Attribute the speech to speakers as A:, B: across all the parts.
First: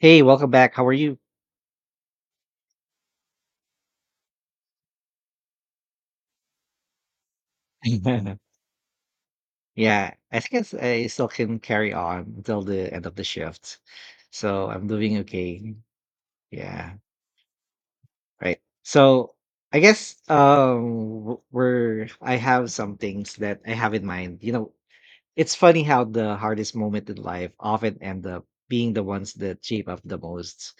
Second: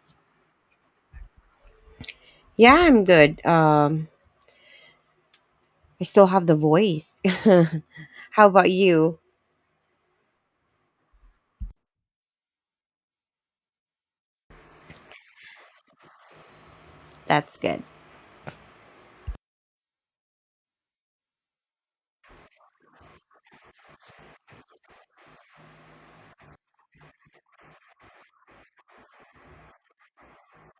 A: Hey, welcome back. How are you?
B: Yeah, I'm good. I still have the voice. How about you?
A: Yeah, I think I still can carry on until the end of the shift. So I'm doing okay. Yeah,
B: That's good.
A: right. So I guess w- we're I have some things that I have in mind. You know, it's funny how the hardest moment in life often end up being the ones that shape up the most.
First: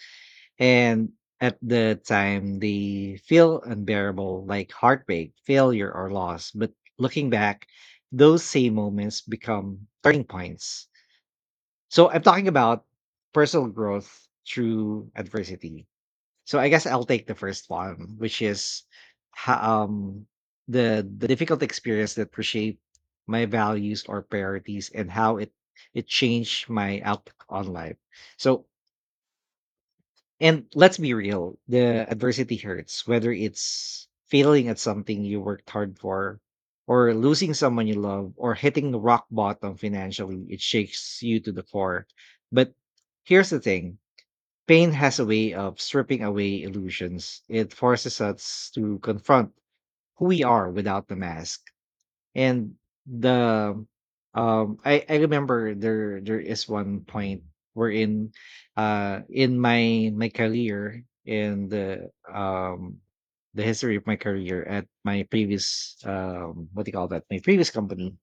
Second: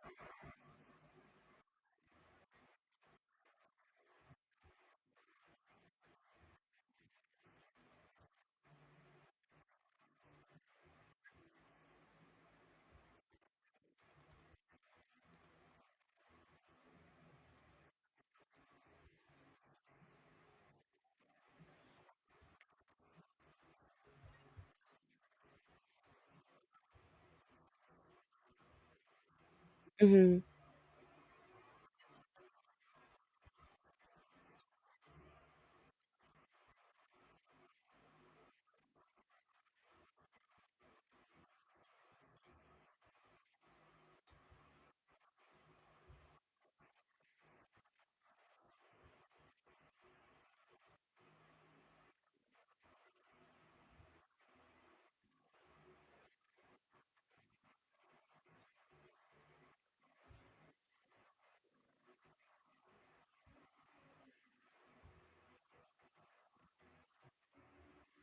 A: And at the time, they feel unbearable, like heartbreak, failure, or loss. But looking back, those same moments become turning points. So I'm talking about personal growth through adversity. So I guess I'll take the first one, which is ho- um, the difficult experience that reshaped my values or priorities and how it changed my outlook on life. So
B: Mhm.
A: and let's be real, the adversity hurts, whether it's failing at something you worked hard for, or losing someone you love, or hitting the rock bottom financially, it shakes you to the core. But here's the thing, pain has a way of stripping away illusions, it forces us to confront who we are without the mask. And the I remember there is one point wherein in my career, in the history of my career at my previous, what do you call that, my previous company.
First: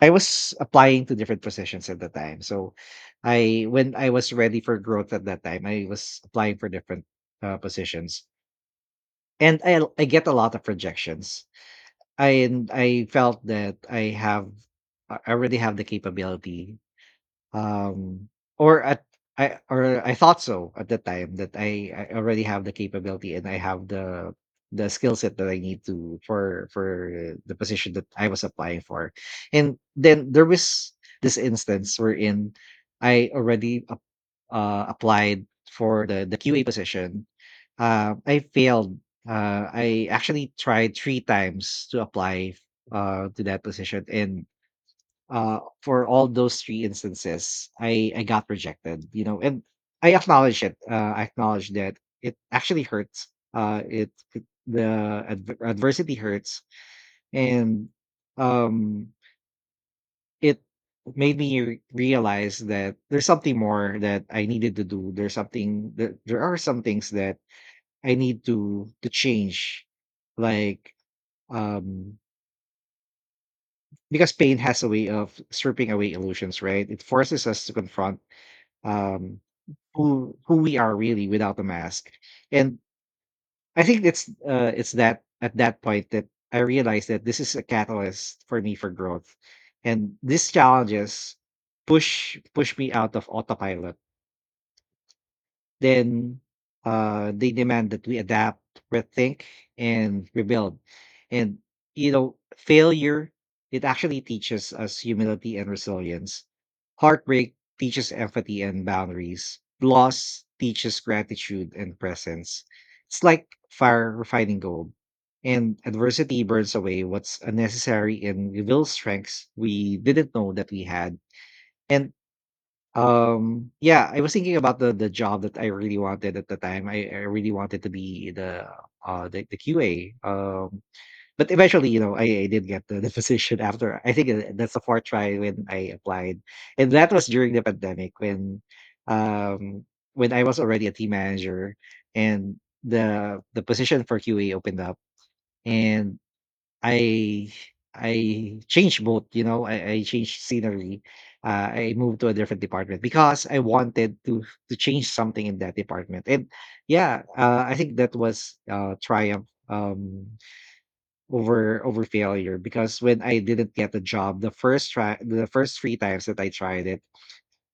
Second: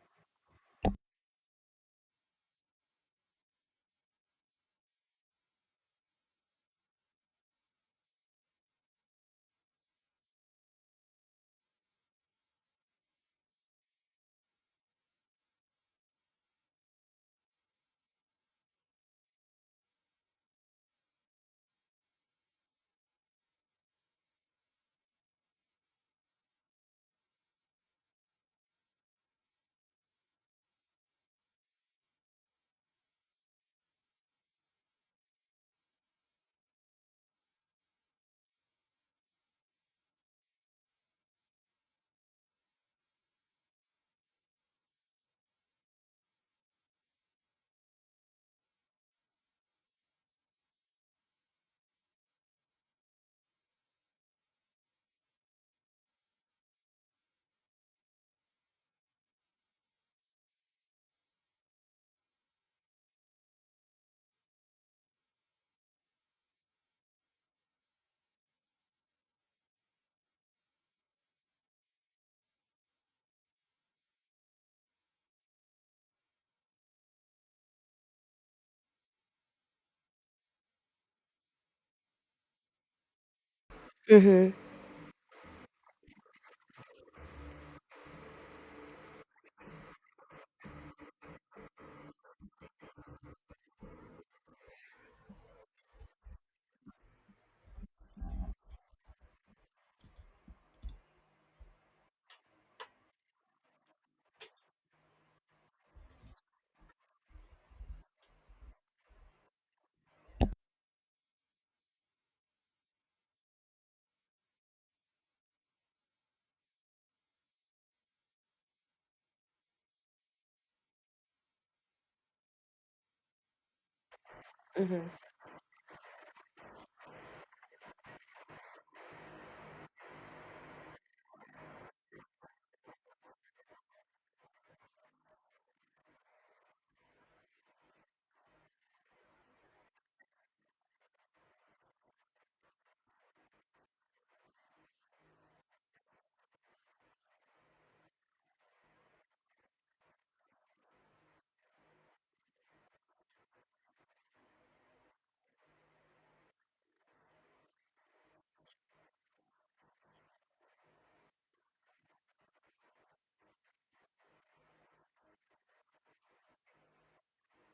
A: I was applying to different positions at the time. So I, when I was ready for growth at that time, I was applying for different positions, and I get a lot of rejections. And I felt that I have, I already have the capability, um, or at, I, or I thought so at the time, that I already have the capability and I have the skill set that I need to, for the position that I was applying for. And then there was this instance wherein I already applied for the QA position. I failed. I actually tried 3 times to apply to that position, and for all those 3 instances, I got rejected. You know, and I acknowledge it. I acknowledge that it actually hurts. It, it the adversity hurts, and um it made me realize that there's something more that I needed to do. There's something that, there are some things that I need to change, like, um because pain has a way of stripping away illusions, right? It forces us to confront um who we are really without the mask. And I think it's
B: Mhm.
A: uh it's that at that point that I realized that this is a catalyst for me for growth. And these challenges push me out of autopilot. Then they demand that we adapt, rethink, and rebuild. And you know, failure, it actually teaches us humility and resilience. Heartbreak teaches empathy and boundaries. Loss teaches gratitude and presence. It's like fire refining gold. And adversity burns away what's unnecessary and reveals strengths we didn't know that we had. And yeah, I was thinking about the
B: Mhm.
A: job that I really wanted at the time. I really wanted to be the the QA. But eventually, you know, I did get the the position after. I think that's the fourth try when I applied, and that was during the pandemic um, when I was already a team manager, and the position for QA opened up, and I, changed both, you know, I changed scenery. I moved to a different department because I wanted to change something in that department. And yeah, I think that was triumph, over failure. Because when I didn't get a job, the first try, the first three times that I tried it,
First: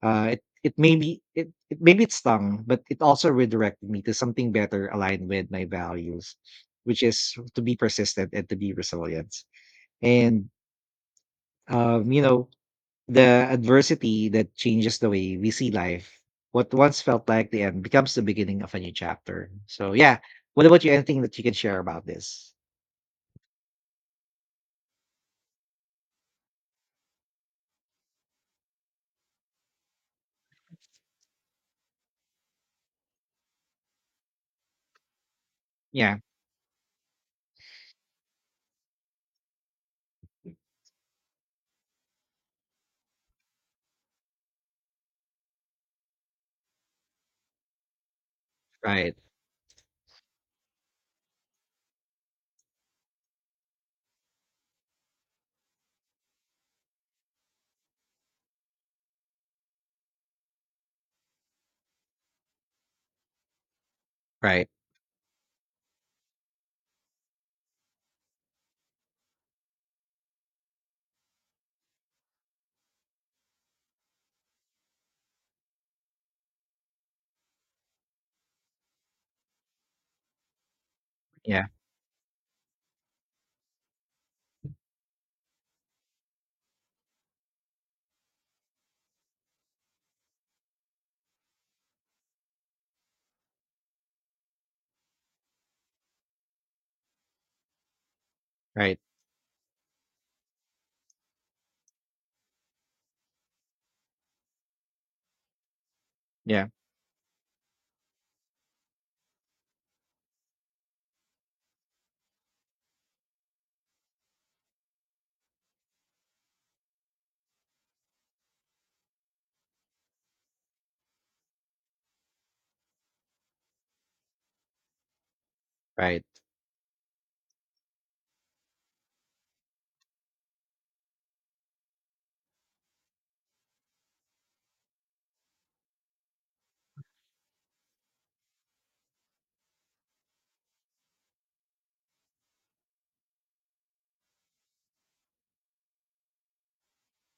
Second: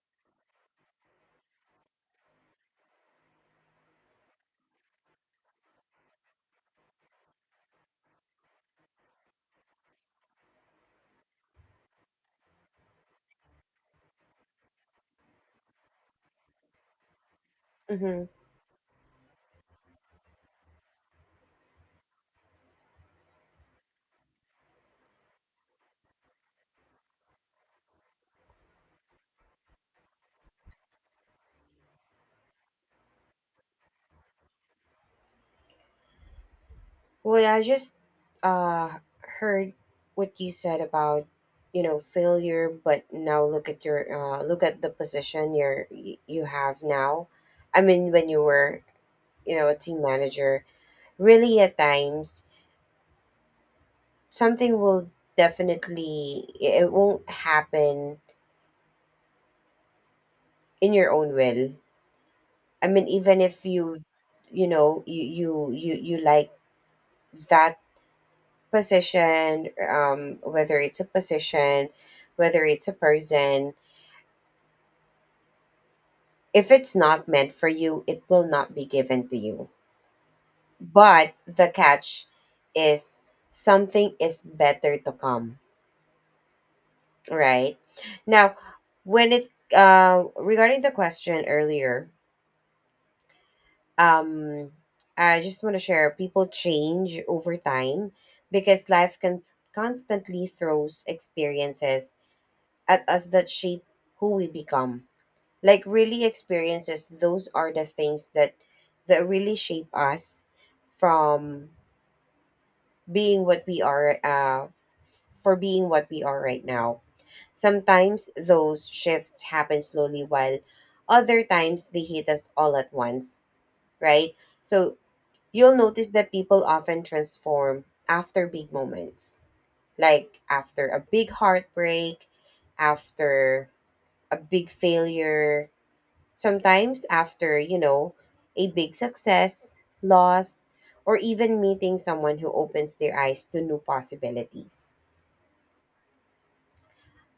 A: it maybe it maybe it stung, but it also redirected me to something better aligned with my values, which is to be persistent and to be resilient. And, you know, the adversity that changes the way we see life, what once felt like the end becomes the
B: Mhm.
A: beginning of a new chapter. So, yeah. What about you? Anything that you can share about this? Yeah.
B: Well, I just uh heard what you said about you know failure, but now look at your look at the position you have now. I mean, when you were
A: Right.
B: you know a team manager, really at times something will definitely it won't happen in your own will. I mean, even if you, you
A: Right.
B: know, you like that position, whether it's a position, whether it's a person, if it's not meant for you, it will not be given to you. But
A: Yeah.
B: the catch is something is better to come, right? Now, when it regarding the question earlier, um, I just want to share people change over time because
A: Right.
B: life can constantly throws experiences at us that shape who we become, like really
A: Yeah.
B: experiences, those are the things that really shape us from being what we are for being what we are right now. Sometimes those shifts happen slowly while other times they hit us all at once, right? So you'll notice
A: Right.
B: that people often transform after big moments, like after a big heartbreak, after a big failure, sometimes after, you know, a big success, loss, or even meeting someone who opens their eyes to new possibilities.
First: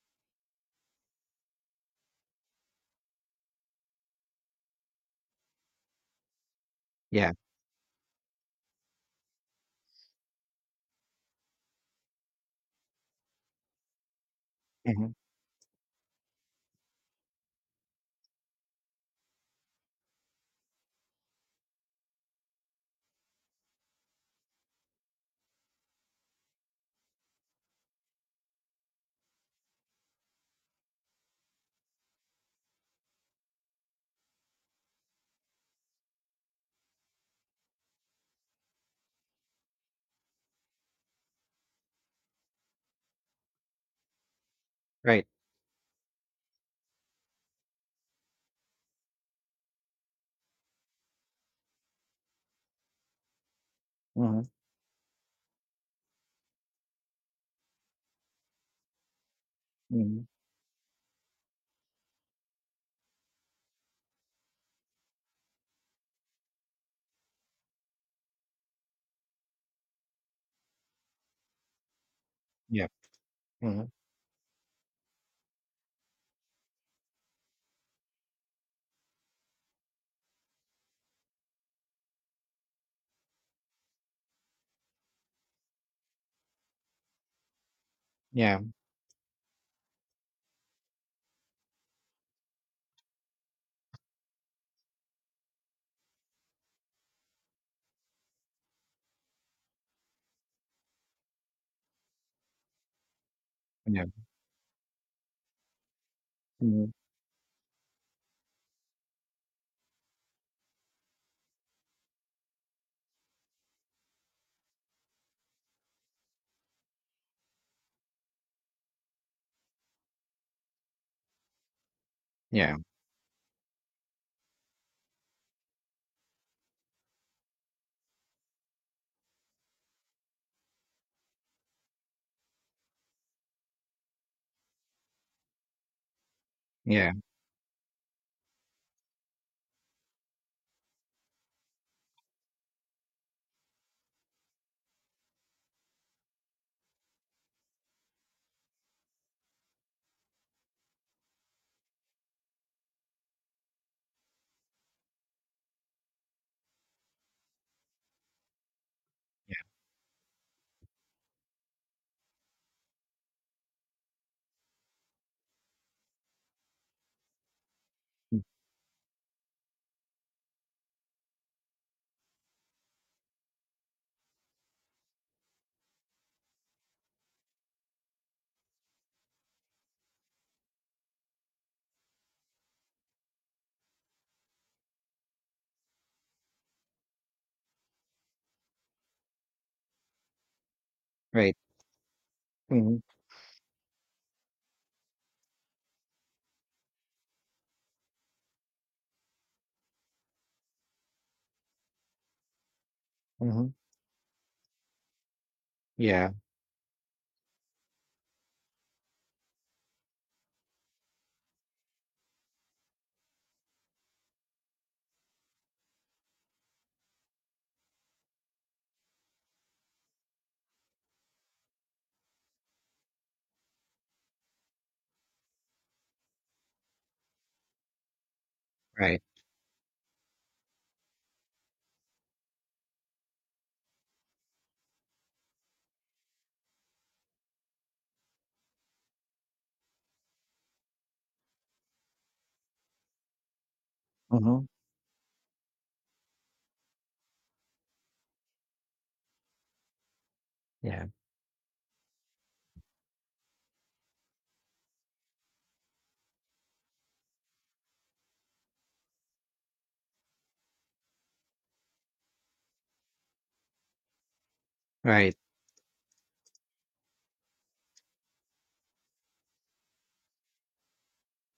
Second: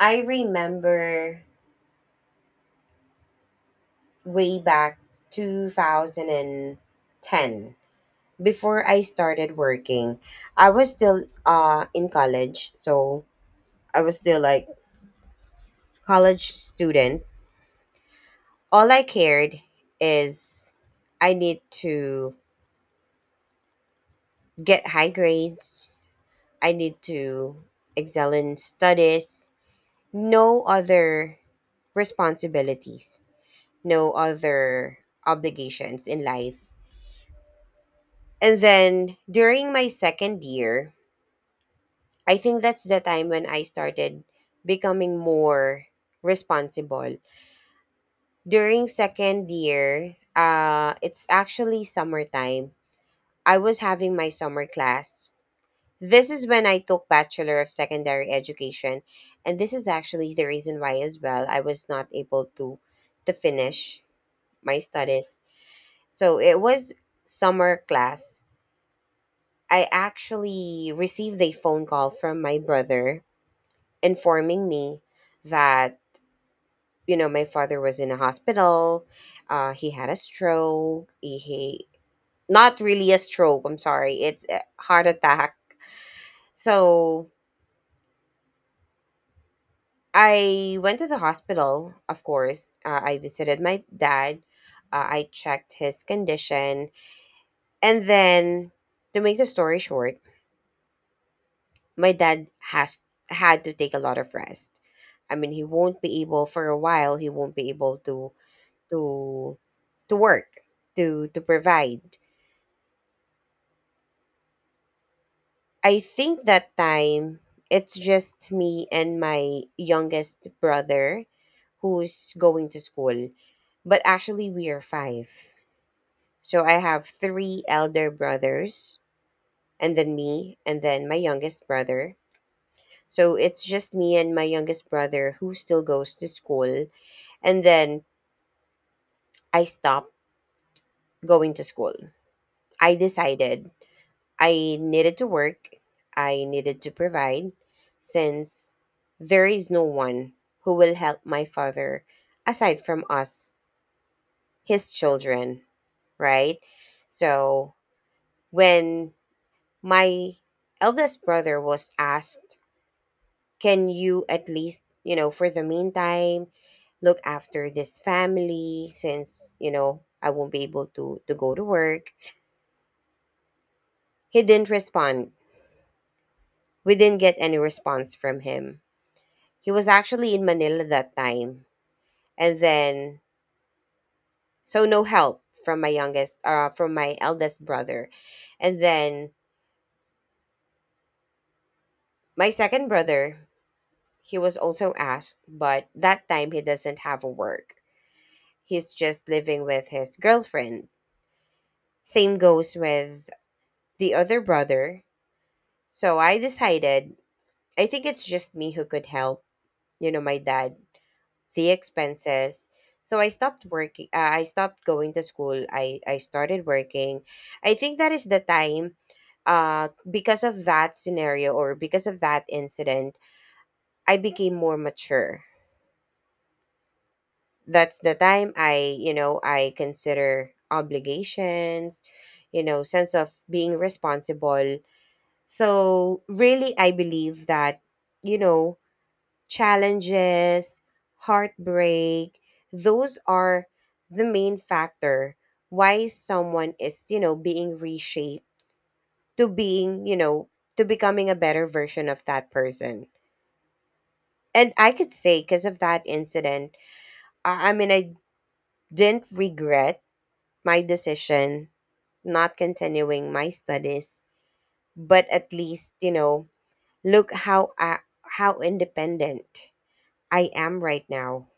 B: I remember way back 2010,
A: Yeah.
B: before I started working, I was still in college, so I was still like
A: Hmm.
B: college student. All I cared is I need to get high grades. I need to excel in studies. No other responsibilities. No other obligations in life. And then during my second year, I think that's the time when I started becoming
A: Right.
B: more responsible. During second year, it's actually summertime. I was having my
A: Hmm.
B: summer class. This is when I took Bachelor of Secondary Education, and this is
A: Hmm.
B: actually the reason why as well I was not able to finish my studies. So it was summer class. I actually received a phone call from my
A: Yeah.
B: brother
A: Hmm.
B: informing me that you know my father was in a hospital. He had a stroke. He not really a stroke. I'm sorry. It's a heart attack. So
A: Yeah.
B: I went to the hospital, of course. I visited my dad. I checked his condition. And then, to make the story short, my dad has had to take a
A: Yeah.
B: lot of rest. I mean, he won't be able for a
A: Hmm.
B: while. He won't be able to to work to provide. I think that time it's just me and my youngest brother who's going
A: Yeah.
B: to school, but actually we are five. So I have three elder brothers, and then me, and then my youngest brother. So it's just me and my youngest brother who still goes to school.
A: Yeah.
B: And then I stopped going to school. I decided I needed to work, I needed to provide, since there is no one who will help my father aside from us, his children, right? So when
A: Yeah.
B: my eldest brother was asked, "Can you at least, you know, for the meantime, look after this family since, you know, I won't be able to go to work?" He didn't respond. We didn't get any response from him. He was actually in Manila that time. And then so no help from my eldest brother. And then
A: Right.
B: my second
A: Hmm.
B: brother, he was also asked, but that time he doesn't have a work. He's just living with his girlfriend. Same goes with
A: Hmm.
B: the other brother. So
A: Yeah.
B: I decided, I think it's just me who could help, you know, my dad, the expenses. So I stopped working. I stopped going to school. I started working. I think that is the time, because of that scenario or because of that incident, I became more mature. That's the time you
A: Right.
B: know, I consider obligations, you know, sense of being responsible. So really I believe that, you know, challenges, heartbreak, those are the main
A: Hmm.
B: factor why someone is, you know, being reshaped to being, you know, to
A: Yeah.
B: becoming a better version of that person. And I could say because of that incident, I mean I didn't regret my decision not continuing my studies, but
A: Right.
B: at least you know look how I, how independent I am right now,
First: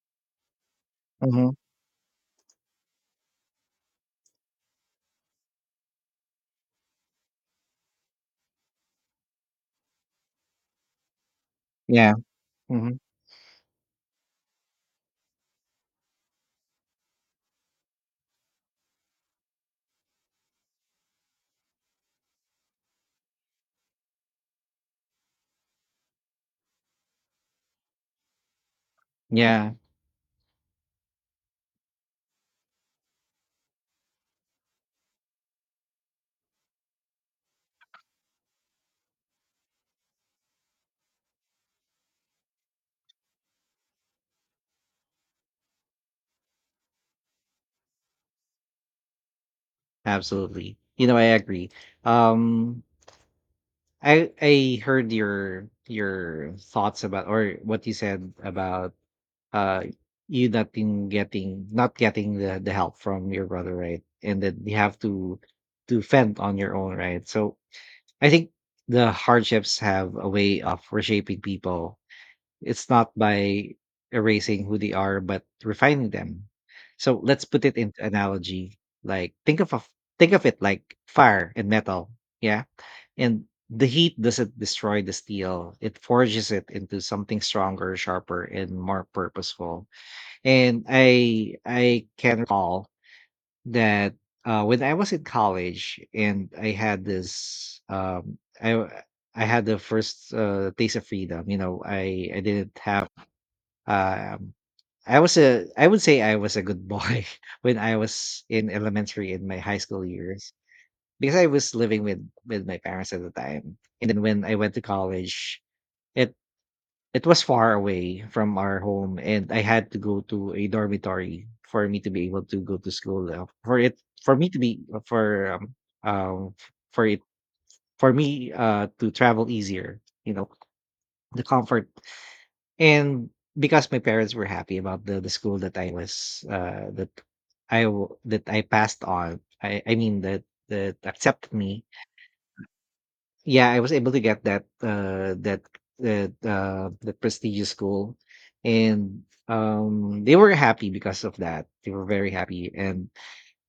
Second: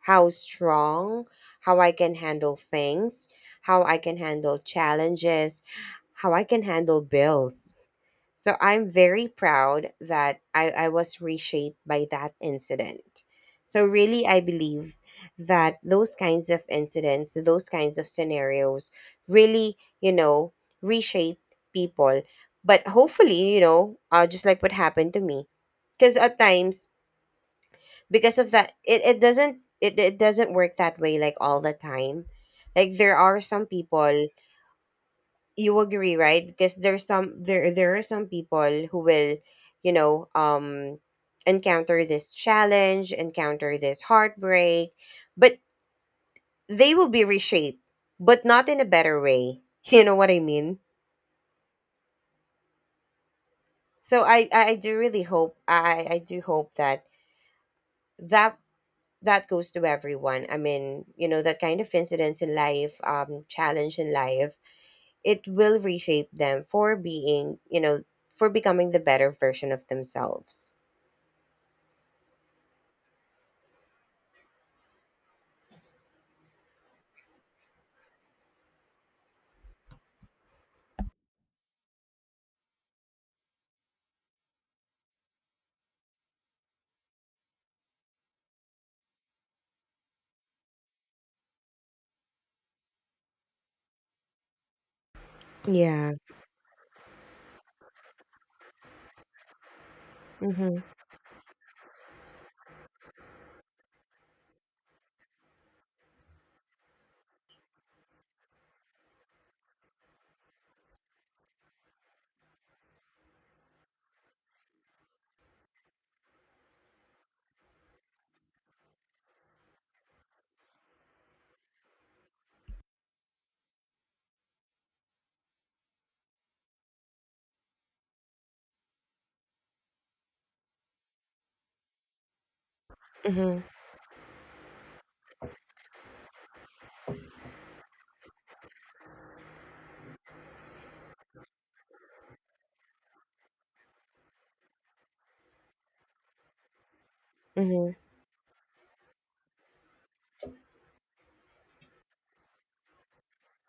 B: how strong,
A: Hmm.
B: how I can handle things, how I can handle challenges, how I can handle bills, so I'm very proud that I was reshaped by
A: Yeah.
B: that
A: Hmm.
B: incident. So really I believe that those kinds of incidents, those kinds of scenarios really, you know, reshape people. But hopefully, you know, just like what happened to me. Because at times, because of that,
A: Yeah.
B: it doesn't work that way like all the time. Like there are some people you agree right, because there there are some people who will you know encounter this challenge, encounter this heartbreak, but they will be reshaped, but not in a better way. You know what I
A: Absolutely.
B: mean,
A: You know, I agree. Um,
B: so
A: I
B: I
A: I
B: do
A: heard
B: really hope i do
A: your
B: hope
A: thoughts
B: that
A: about, or what you said
B: that
A: about,
B: that goes
A: uh
B: to everyone.
A: you
B: I
A: not
B: mean
A: in
B: you know that
A: getting,
B: kind of
A: not getting
B: incidents in
A: the
B: life,
A: help from
B: um,
A: your brother,
B: challenge
A: right?
B: in
A: And that
B: life,
A: you have
B: it will
A: to
B: reshape
A: fend on
B: them
A: your own,
B: for
A: right? So
B: being you know
A: I
B: for
A: think
B: becoming the
A: the
B: better version
A: hardships
B: of
A: have a way
B: themselves.
A: of reshaping people. It's not by erasing who they are, but refining them. So let's put it into analogy. Like think of a, think of it like fire and metal. Yeah. And the heat doesn't destroy the steel. It forges it into something stronger, sharper, and more purposeful. And I can recall that, when I was in college
B: Yeah.
A: and I had this I had the first
B: Mhm.
A: taste of freedom. You know, I didn't have, um, I would say I was a good boy when I was in elementary, in my high school years, because I was living with my parents at the time. And then when I went to college, it it was far away from our home and I had to go to a dormitory for me to be able to go to school, for it for me to be um for it for me to travel easier, you know, the comfort. And
B: Mhm.
A: because my parents were happy about the school that I was that I w- that I passed on. I mean that that accepted me. Yeah, I was able to get that that prestigious
B: Mhm.
A: school, and they were happy because of that. They were very happy. And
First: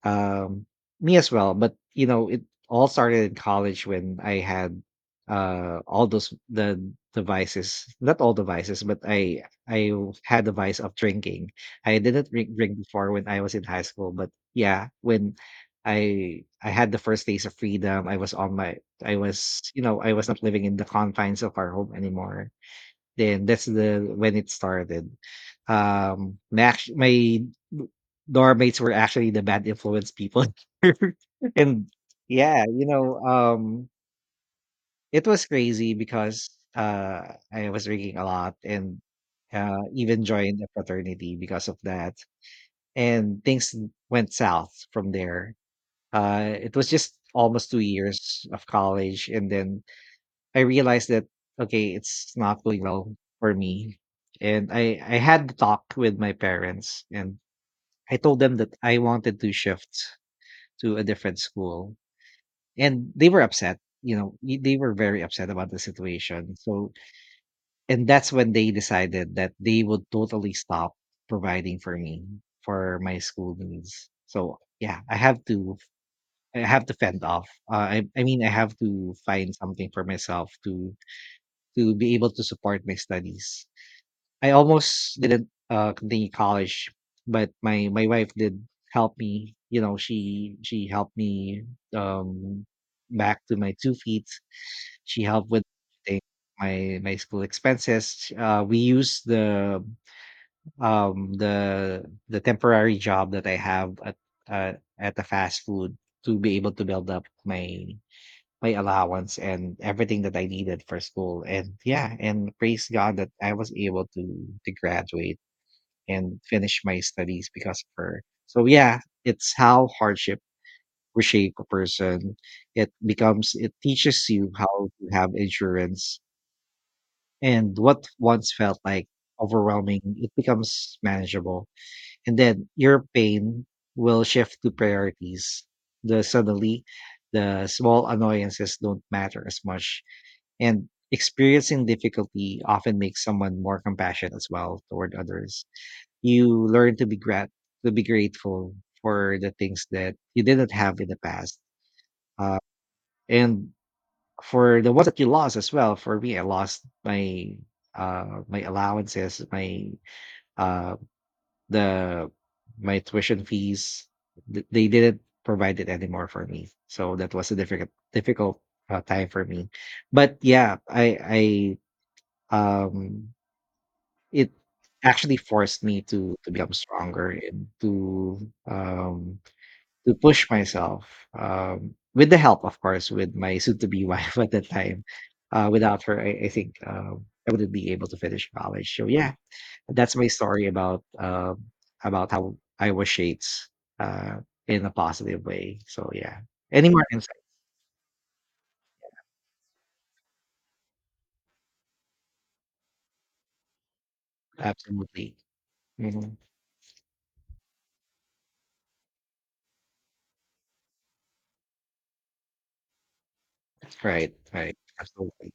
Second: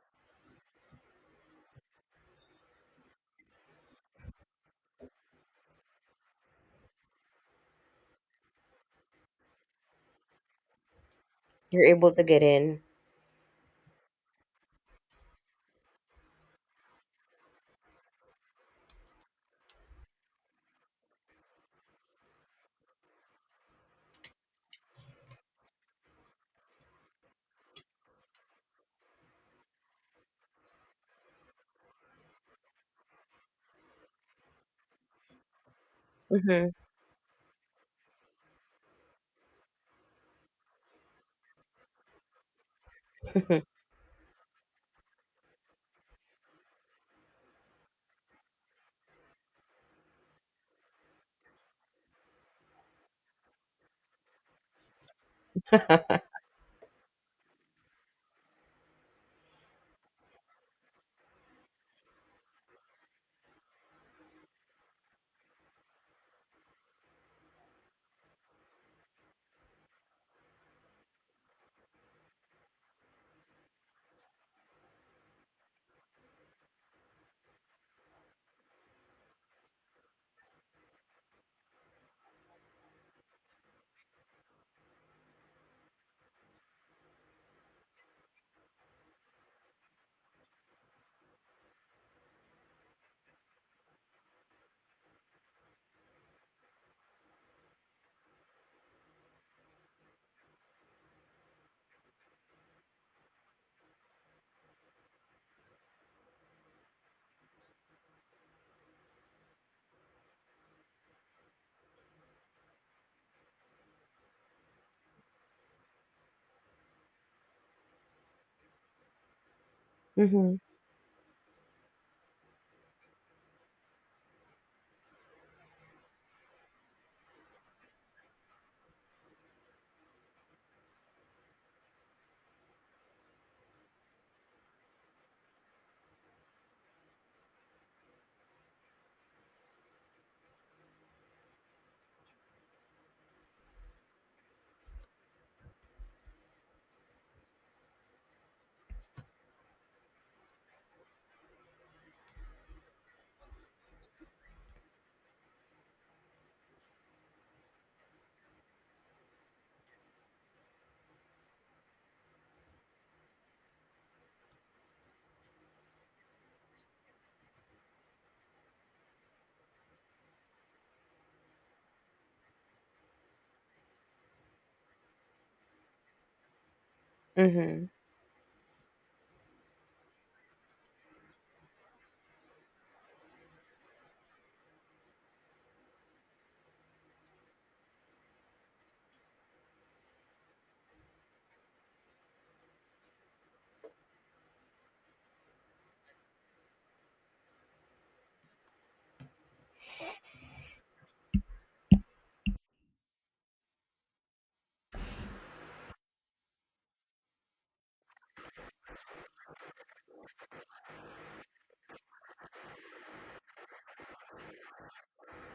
A: um, me as well, but you know, it all started in college when I had all those the devices, not all devices, but I had the vice of drinking.
B: You're
A: I
B: able to
A: didn't
B: get
A: drink
B: in.
A: before when I was in high school, but yeah, when I had the first days of freedom, I was on my, I was, you know, I was not living in the confines of our home anymore, then that's the when it started. My dorm mates were actually the bad influence people, and yeah, you know, it was crazy because
B: Mhm.
A: I was drinking a lot and even joined a fraternity because of that. And things went south from there. It was just almost two years of college, and then I realized that okay, it's not going well for me. And I had the talk with my parents and I told them that I wanted to shift to a different school. And they were upset, you know, they were very upset about the situation. So and that's when they decided that they would totally stop providing for me for my school needs. So yeah, I have to, I have to fend off. I mean I have to find something for myself to be able to support my studies. I almost didn't continue college, but my wife did help me. You know, she helped me, um, back to my two feet. She helped with everything, my school expenses. We used the the temporary job that I have uh, at the fast food to be able to build up my allowance and everything that I needed for school. And yeah, and praise God that I was able to graduate and finish my studies because of her. So yeah, it's how hardship
B: Mhm.
A: reshape a person. It becomes, it teaches you how to have endurance, and what once felt like overwhelming, it becomes manageable. And then your pain will shift to priorities. The suddenly the small annoyances don't matter as much, and experiencing difficulty often makes someone more compassionate as well toward others. You learn to be grat to be grateful for the things that you didn't have in the past. Uh, and for the ones that you lost as well, for me, I lost my my allowances, uh the my tuition fees. They didn't provide it anymore for me. So that was a difficult time for me. But yeah, I It actually forced me to become stronger and
B: Mhm.
A: to to push myself with the help, of course, with my soon to be wife at that time. Without her, I wouldn't be able to finish college. So yeah, that's my story about how I was shaped uh in a positive way. So yeah, any more insight? Absolutely. Mhm. Right, right, absolutely.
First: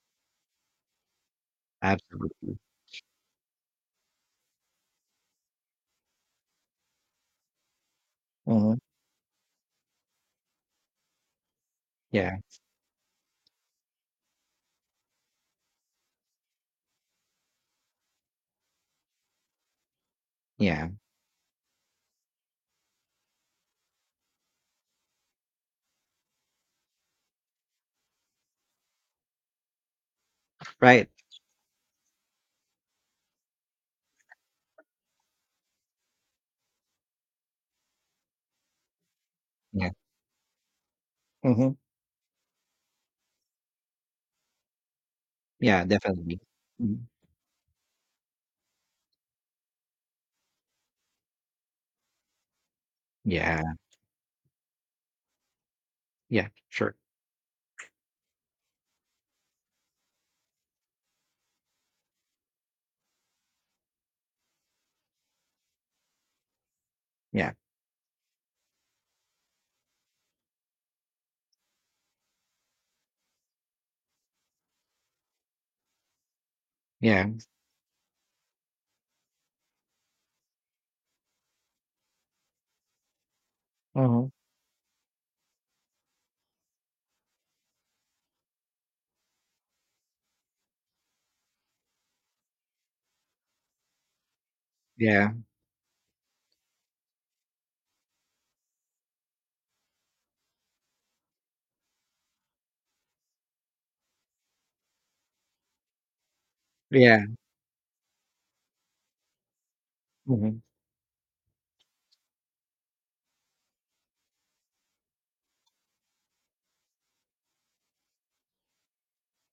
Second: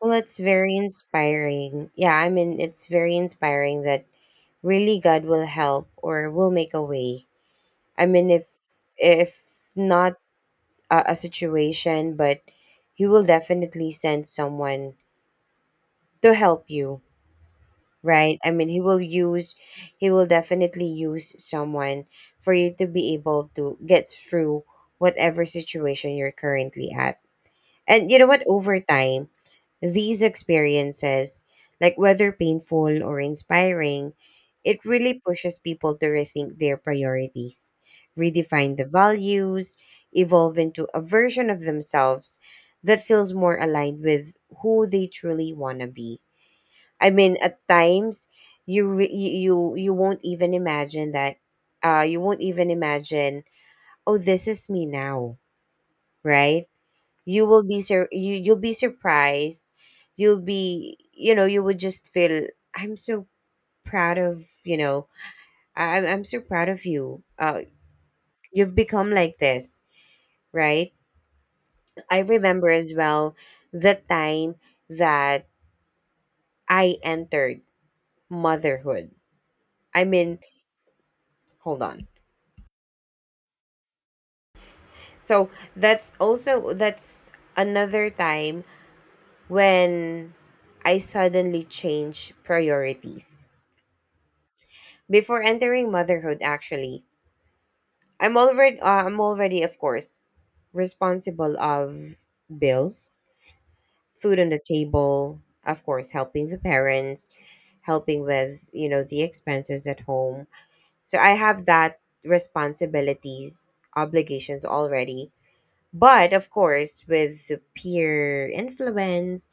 B: Well, it's very inspiring. Yeah, I
A: Absolutely.
B: mean, it's very inspiring that really God will help or will make a way. I mean,
A: Mhm.
B: if not a, a situation,
A: Yeah,
B: but He will definitely send someone to help you, right? I mean, he will definitely
A: yeah,
B: use someone for you to be able to get through whatever situation you're currently at. And you know what? Over time, these
A: right.
B: experiences, like whether painful or inspiring, it really pushes people to rethink their priorities, redefine the values, evolve into a version of
A: Mhm.
B: themselves that feels more aligned with who they truly want
A: Yeah,
B: to be.
A: definitely. Mm.
B: I mean, at times you re- you you won't even imagine that. You won't even imagine.
A: Yeah,
B: Oh, this is me now,
A: yeah,
B: right?
A: sure.
B: You you'll be surprised. You'll be, you know, you would just feel I'm so proud of, you know, I'm so proud of you.
A: Yeah,
B: You've become like this, right? I remember as well the time that I
A: yeah.
B: entered motherhood. I mean, hold on.
A: Uh huh.
B: So that's also that's another time when I suddenly change priorities.
A: Yeah,
B: Before entering motherhood actually, I'm already of course responsible of bills, food on the table, of course helping the
A: yeah.
B: parents, helping with, you know, the expenses at home.
A: Mhm.
B: So I have that responsibilities, obligations already. But of course, with the peer influence,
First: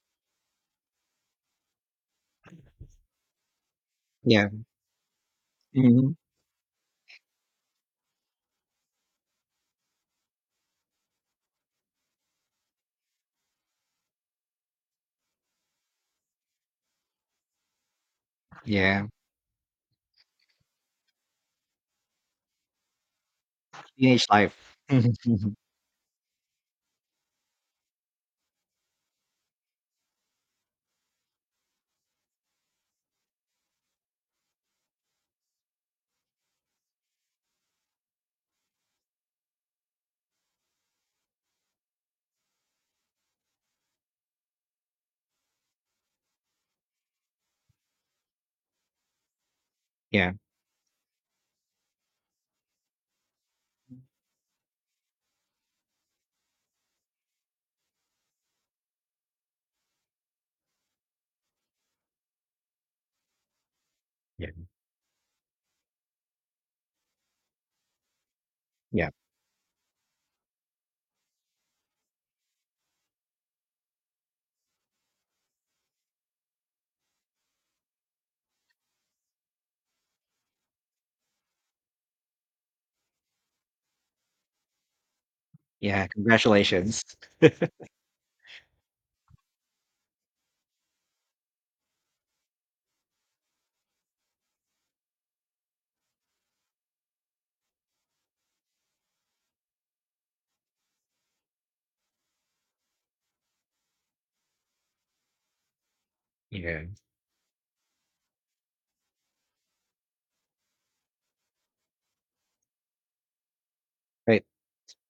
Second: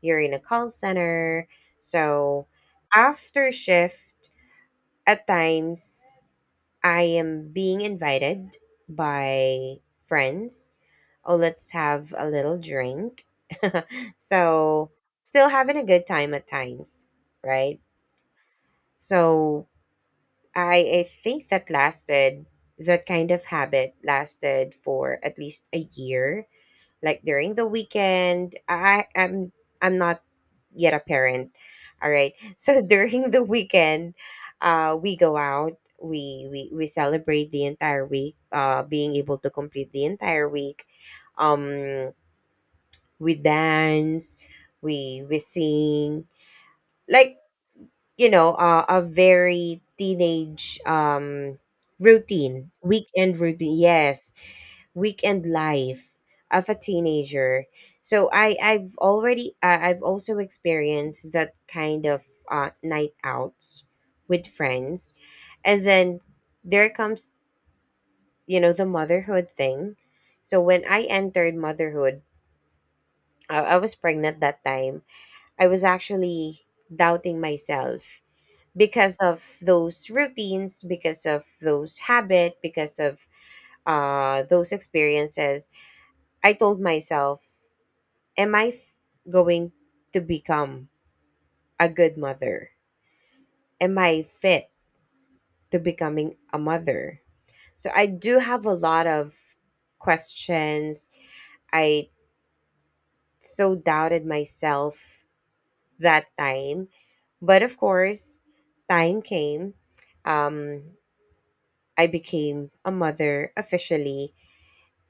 B: you're in a call center. So after shift,
A: Yeah.
B: at
A: Mhm.
B: times I am being invited by friends. Oh, let's have a little drink. So still having a good time at times, right?
A: Yeah.
B: So I think that lasted, that kind of habit
A: Teenage
B: lasted
A: life.
B: for at
A: Mhm.
B: least a year, like during the weekend. I'm not yet a parent. All right. So during the weekend, we go out. We celebrate the entire week, being able to complete the entire week. Um, we dance, we sing. Like you know, a very
A: Yeah.
B: teenage routine, weekend routine. Yes, weekend life of a teenager. So I I've already I've also experienced that kind of night outs with
A: Yeah,
B: friends. And then there comes, you know, the
A: yeah.
B: motherhood thing. So when I entered motherhood, I was pregnant that time. I was actually doubting myself because of those routines, because of those habit, because of those experiences,
A: Yeah,
B: I told
A: congratulations.
B: myself, am I f- going to become a good mother? Am I fit to becoming a mother? So I do have a lot of questions. I so doubted myself that
A: Yeah.
B: time. But of course, time came. Um, I became a mother officially
A: Right.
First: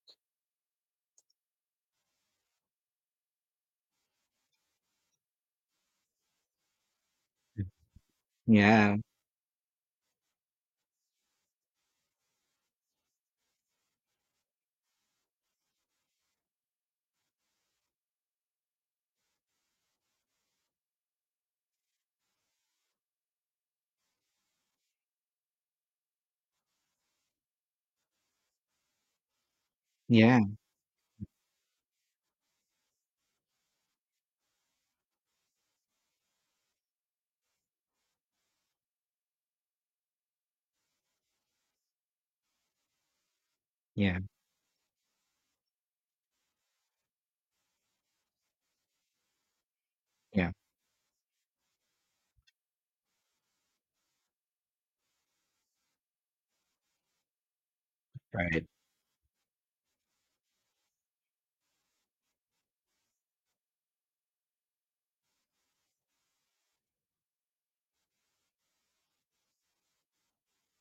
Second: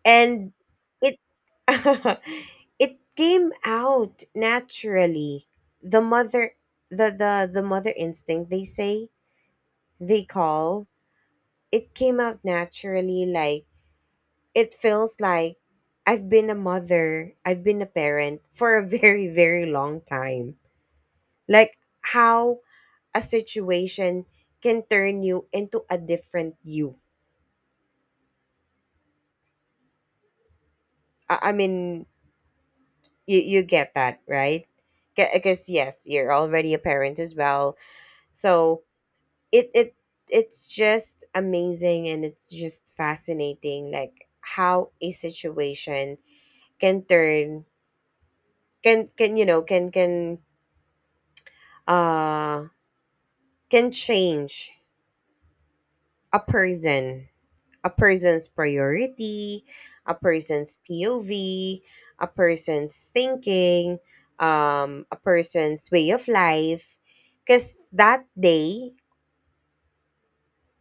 B: and it it came out naturally, the mother, the
A: Mm.
B: mother instinct they
A: Yeah,
B: say they call. It came out naturally, like it feels like I've been a parent for a very very long time, like how a situation can turn you into a different you.
A: yeah,
B: I mean you you get that right, because yes you're already a parent as well, so it it it's just amazing and it's just fascinating
A: yeah,
B: like how a situation can turn can you know
A: yeah.
B: uh can change a person, a person's
A: Right.
B: priority, a person's POV, a person's thinking, a person's way of life. Because that day,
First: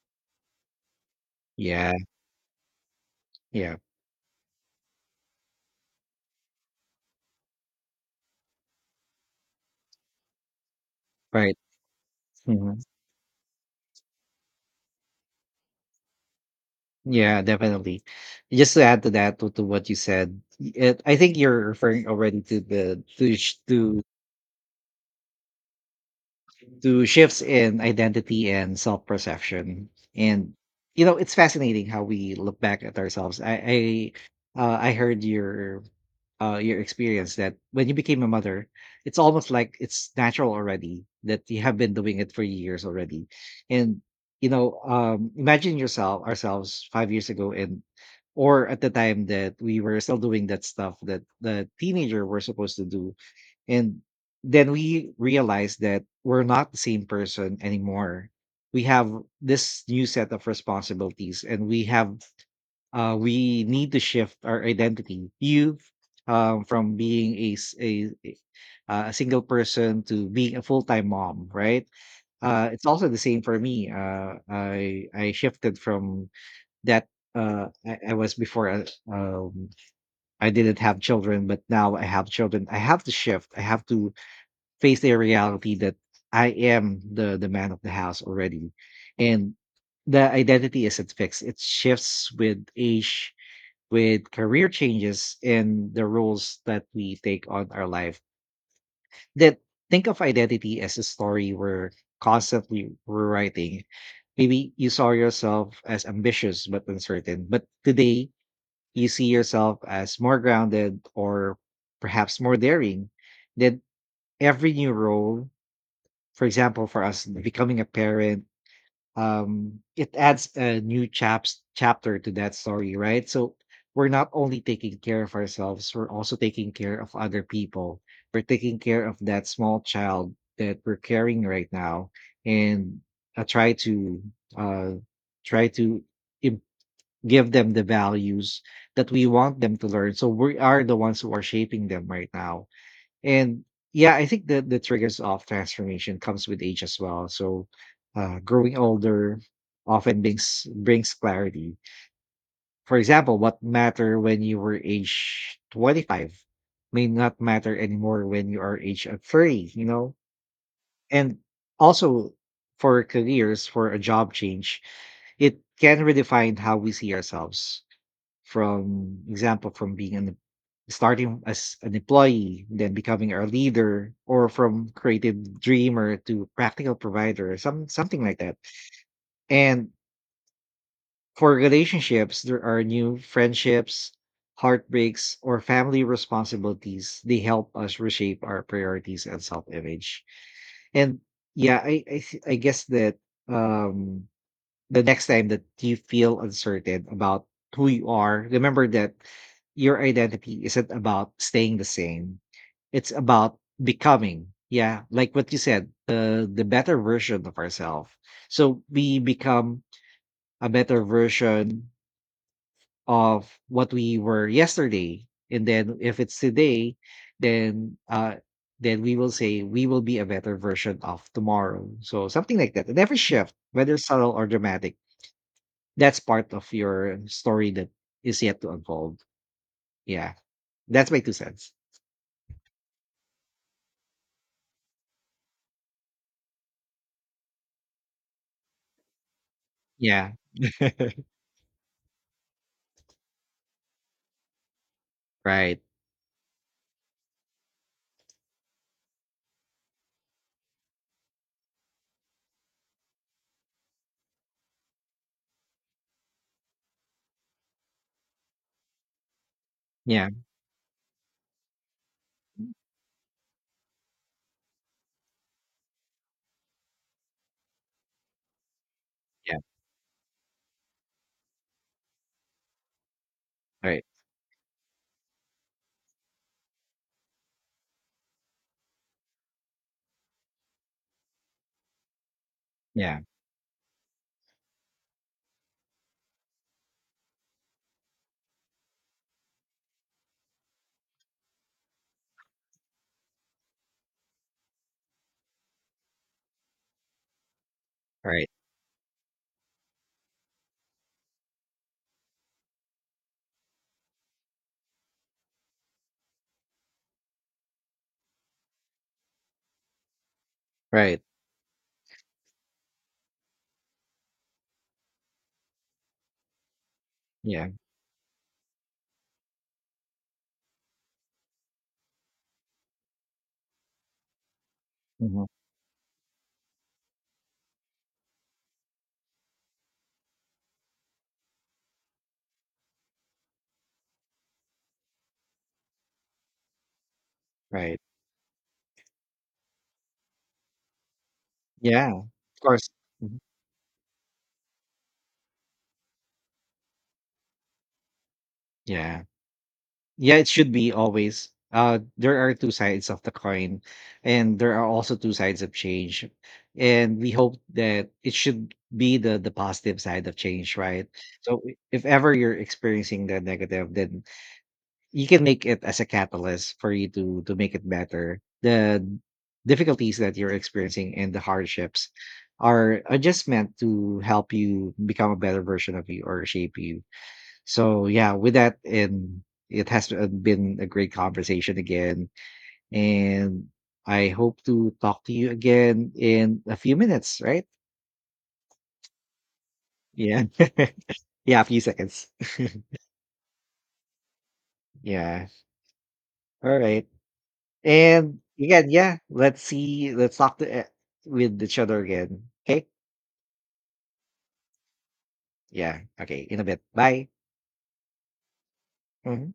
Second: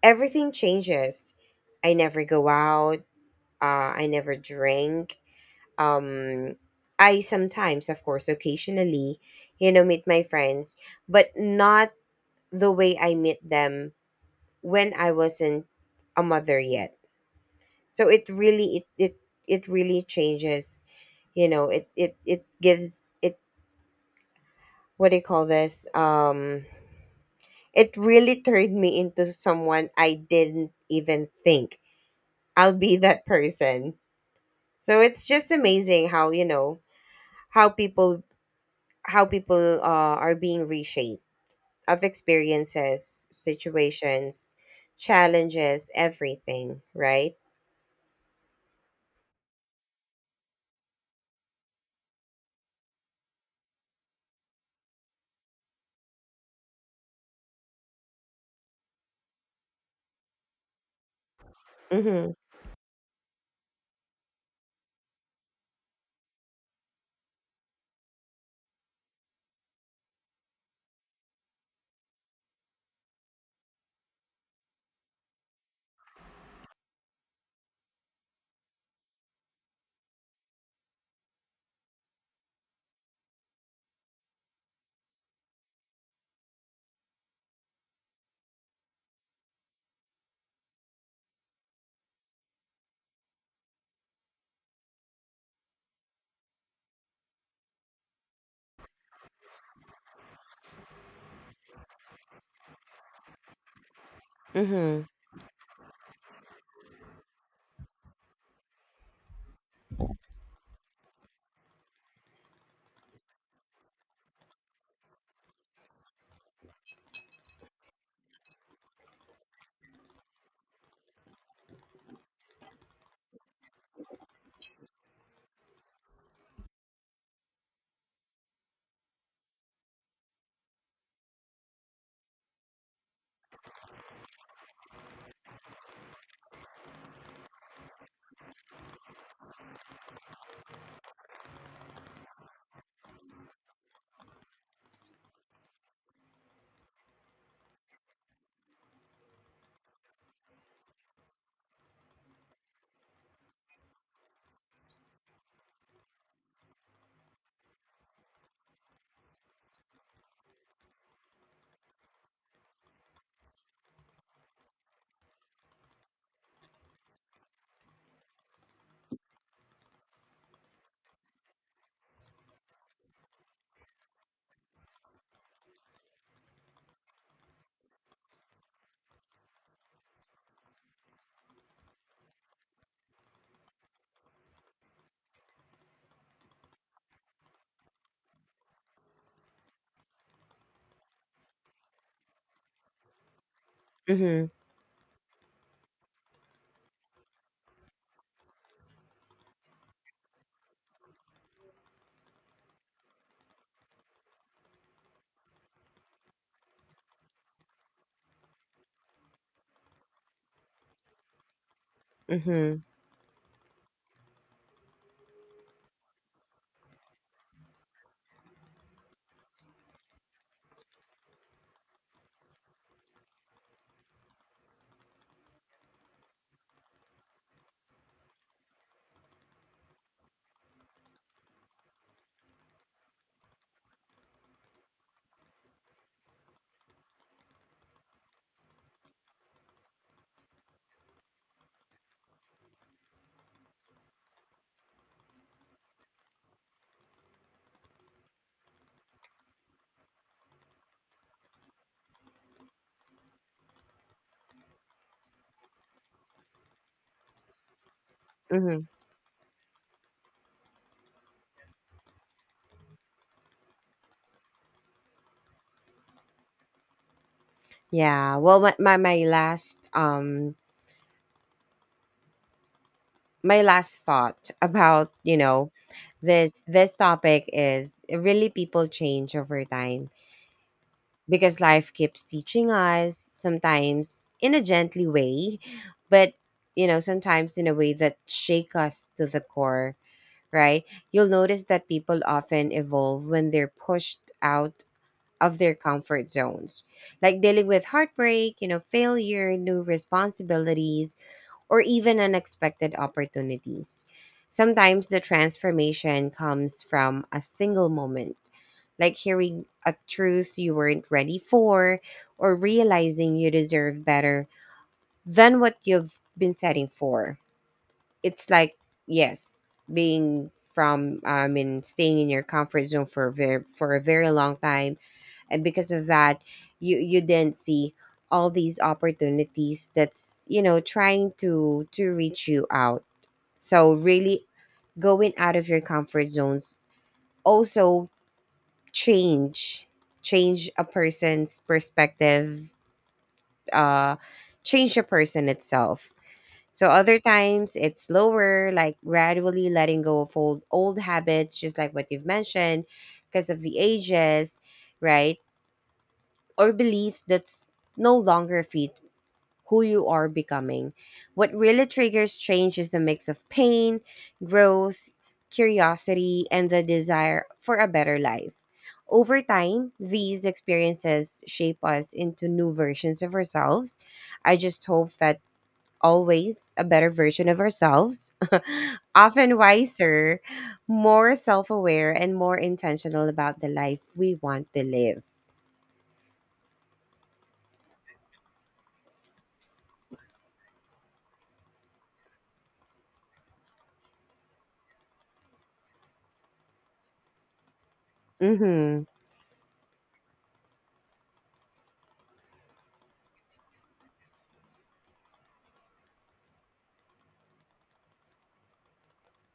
B: everything changes.
A: Yeah,
B: I never go out,
A: yeah.
B: I never drink. Um, I sometimes, of course, occasionally, you know, meet my friends, but
A: Right.
B: not the
A: Mhm.
B: way I meet them when I wasn't a mother yet.
A: Yeah, definitely.
B: So it
A: Just
B: really
A: to add to that, to
B: it
A: what you
B: really
A: said,
B: changes,
A: I think
B: you
A: you're
B: know,
A: referring already
B: it
A: to the
B: gives
A: to
B: it,
A: sh-
B: what do you call this, um,
A: to shifts in
B: it really
A: identity
B: turned
A: and
B: me
A: self
B: into
A: perception.
B: someone I
A: And
B: didn't
A: you know,
B: even
A: it's
B: think
A: fascinating how we look
B: I'll
A: back
B: be
A: at
B: that
A: ourselves.
B: person.
A: I
B: So
A: heard
B: it's just amazing how, you know,
A: your experience that
B: how
A: when you became
B: people,
A: a mother, it's almost like it's
B: are
A: natural
B: being
A: already
B: reshaped
A: that you have been
B: of
A: doing it for years already.
B: experiences,
A: And you
B: situations,
A: know, imagine
B: challenges,
A: yourself
B: everything,
A: ourselves 5 years
B: right?
A: ago, and or at the time that we were still doing that stuff that the teenager were supposed to do, and then we realize that we're not the same person anymore. We have this new set of responsibilities, and we have
B: Mm-hmm.
A: we need to shift our identity. You From being a single person to being a full time mom, right? It's also the same for me. I shifted from that. I was before. Um, I didn't have children, but now I have children. I have to shift. I have to face a reality that I am the man of the house already, and the identity isn't fixed. It shifts with age, with career changes, and the roles that we take on our life. That Think of identity as a story we're constantly rewriting. Maybe you
B: Mm-hmm.
A: saw yourself as ambitious but uncertain, but today you see yourself as more grounded or perhaps more daring. That every new role, for example, for us becoming a parent, it adds a new chaps chapter to that story, right? So we're not only taking care of ourselves, we're also taking care of other people. We're taking care of that small child that we're carrying right now, and I try to uh, try to im- give them the values that we want them to learn. So we are the ones who are shaping them right now, and yeah, I think the triggers of transformation comes with age as well. So growing older often brings clarity. For example, what matter when you were age 25 may not matter anymore when you are age of 30, you know. And also for careers, for a job change, it can redefine how we see ourselves. From being an starting as an employee, then becoming our leader, or from creative dreamer to practical provider, something like that. And for relationships, there are new friendships, heartbreaks, or family responsibilities. They help us reshape our priorities and self-image. And yeah, I guess that um
B: Mm-hmm.
A: the next time that you feel uncertain about who you are, remember that your identity isn't about staying the same. It's about becoming. Yeah, like what you said, the better version of ourselves. So we become a better version
B: Mm-hmm.
A: of what we were yesterday, and then if it's today, then uh, then we will say we will be a better version of tomorrow. So something like that. And every shift, whether subtle or dramatic, that's part of your story that is yet to unfold. Yeah. That's my 2 cents. Yeah. Right.
B: Mm-hmm.
A: Yeah. Mm.
B: Yeah. Well,
A: Yeah.
B: my last
A: Right.
B: thought about, you know, this topic is really people change over time because life keeps teaching
A: Yeah.
B: us sometimes in a gently way, but you know, sometimes in a way that shake us to the core, right? You'll notice that people often evolve when they're pushed out of their comfort zones. Like dealing with
A: Right.
B: heartbreak, you know, failure, new responsibilities, or even unexpected opportunities. Sometimes the transformation comes from a single moment, like hearing a truth you weren't
A: Right.
B: ready for, or realizing you deserve better than what you've been setting for.
A: Yeah.
B: It's like, yes, I mean, staying in your comfort zone for a very long time,
A: Mhm.
B: and because of that you didn't see all these opportunities that's you know trying to reach you out. So really going out of your comfort zones
A: Right.
B: also change change a person's
A: Yeah. Of
B: perspective,
A: course.
B: uh change the person itself. So other times it's lower, like
A: Yeah.
B: gradually letting go
A: Yeah,
B: of
A: it should be
B: old
A: always.
B: habits just like what you've
A: There are 2
B: mentioned,
A: sides of the
B: because of the
A: coin, and
B: ages,
A: there are also 2
B: right,
A: sides of change.
B: or
A: And
B: beliefs
A: we hope
B: that's
A: that
B: no
A: it
B: longer
A: should
B: fit
A: be the
B: who
A: positive
B: you
A: side
B: are
A: of change,
B: becoming.
A: right?
B: What
A: So I
B: really
A: If ever
B: triggers
A: you're
B: change is a
A: experiencing
B: mix
A: the
B: of
A: negative,
B: pain,
A: then
B: growth,
A: you can make it as a
B: curiosity, and
A: catalyst
B: the
A: for you to
B: desire
A: to make
B: for
A: it
B: a better
A: better.
B: life.
A: The
B: Over time,
A: difficulties that
B: these
A: you're experiencing and the
B: experiences shape
A: hardships
B: us into new
A: are
B: versions of
A: just meant
B: ourselves.
A: to help
B: I just
A: you
B: hope
A: become a
B: that
A: better version of you or
B: always
A: shape
B: a
A: you.
B: better version of
A: So yeah,
B: ourselves,
A: with that, and
B: often
A: it has
B: wiser,
A: been a great
B: more self
A: conversation
B: aware,
A: again.
B: and more intentional about
A: And
B: the life
A: I
B: we
A: hope
B: want to
A: to
B: live.
A: talk to you again in a few minutes, right? Yeah. Yeah, a few seconds. Yeah. All right. And again,
B: Mm-hmm.
A: yeah, let's see. Let's talk to, with each other again. Okay. Yeah. Okay. In a bit. Bye. Mhm.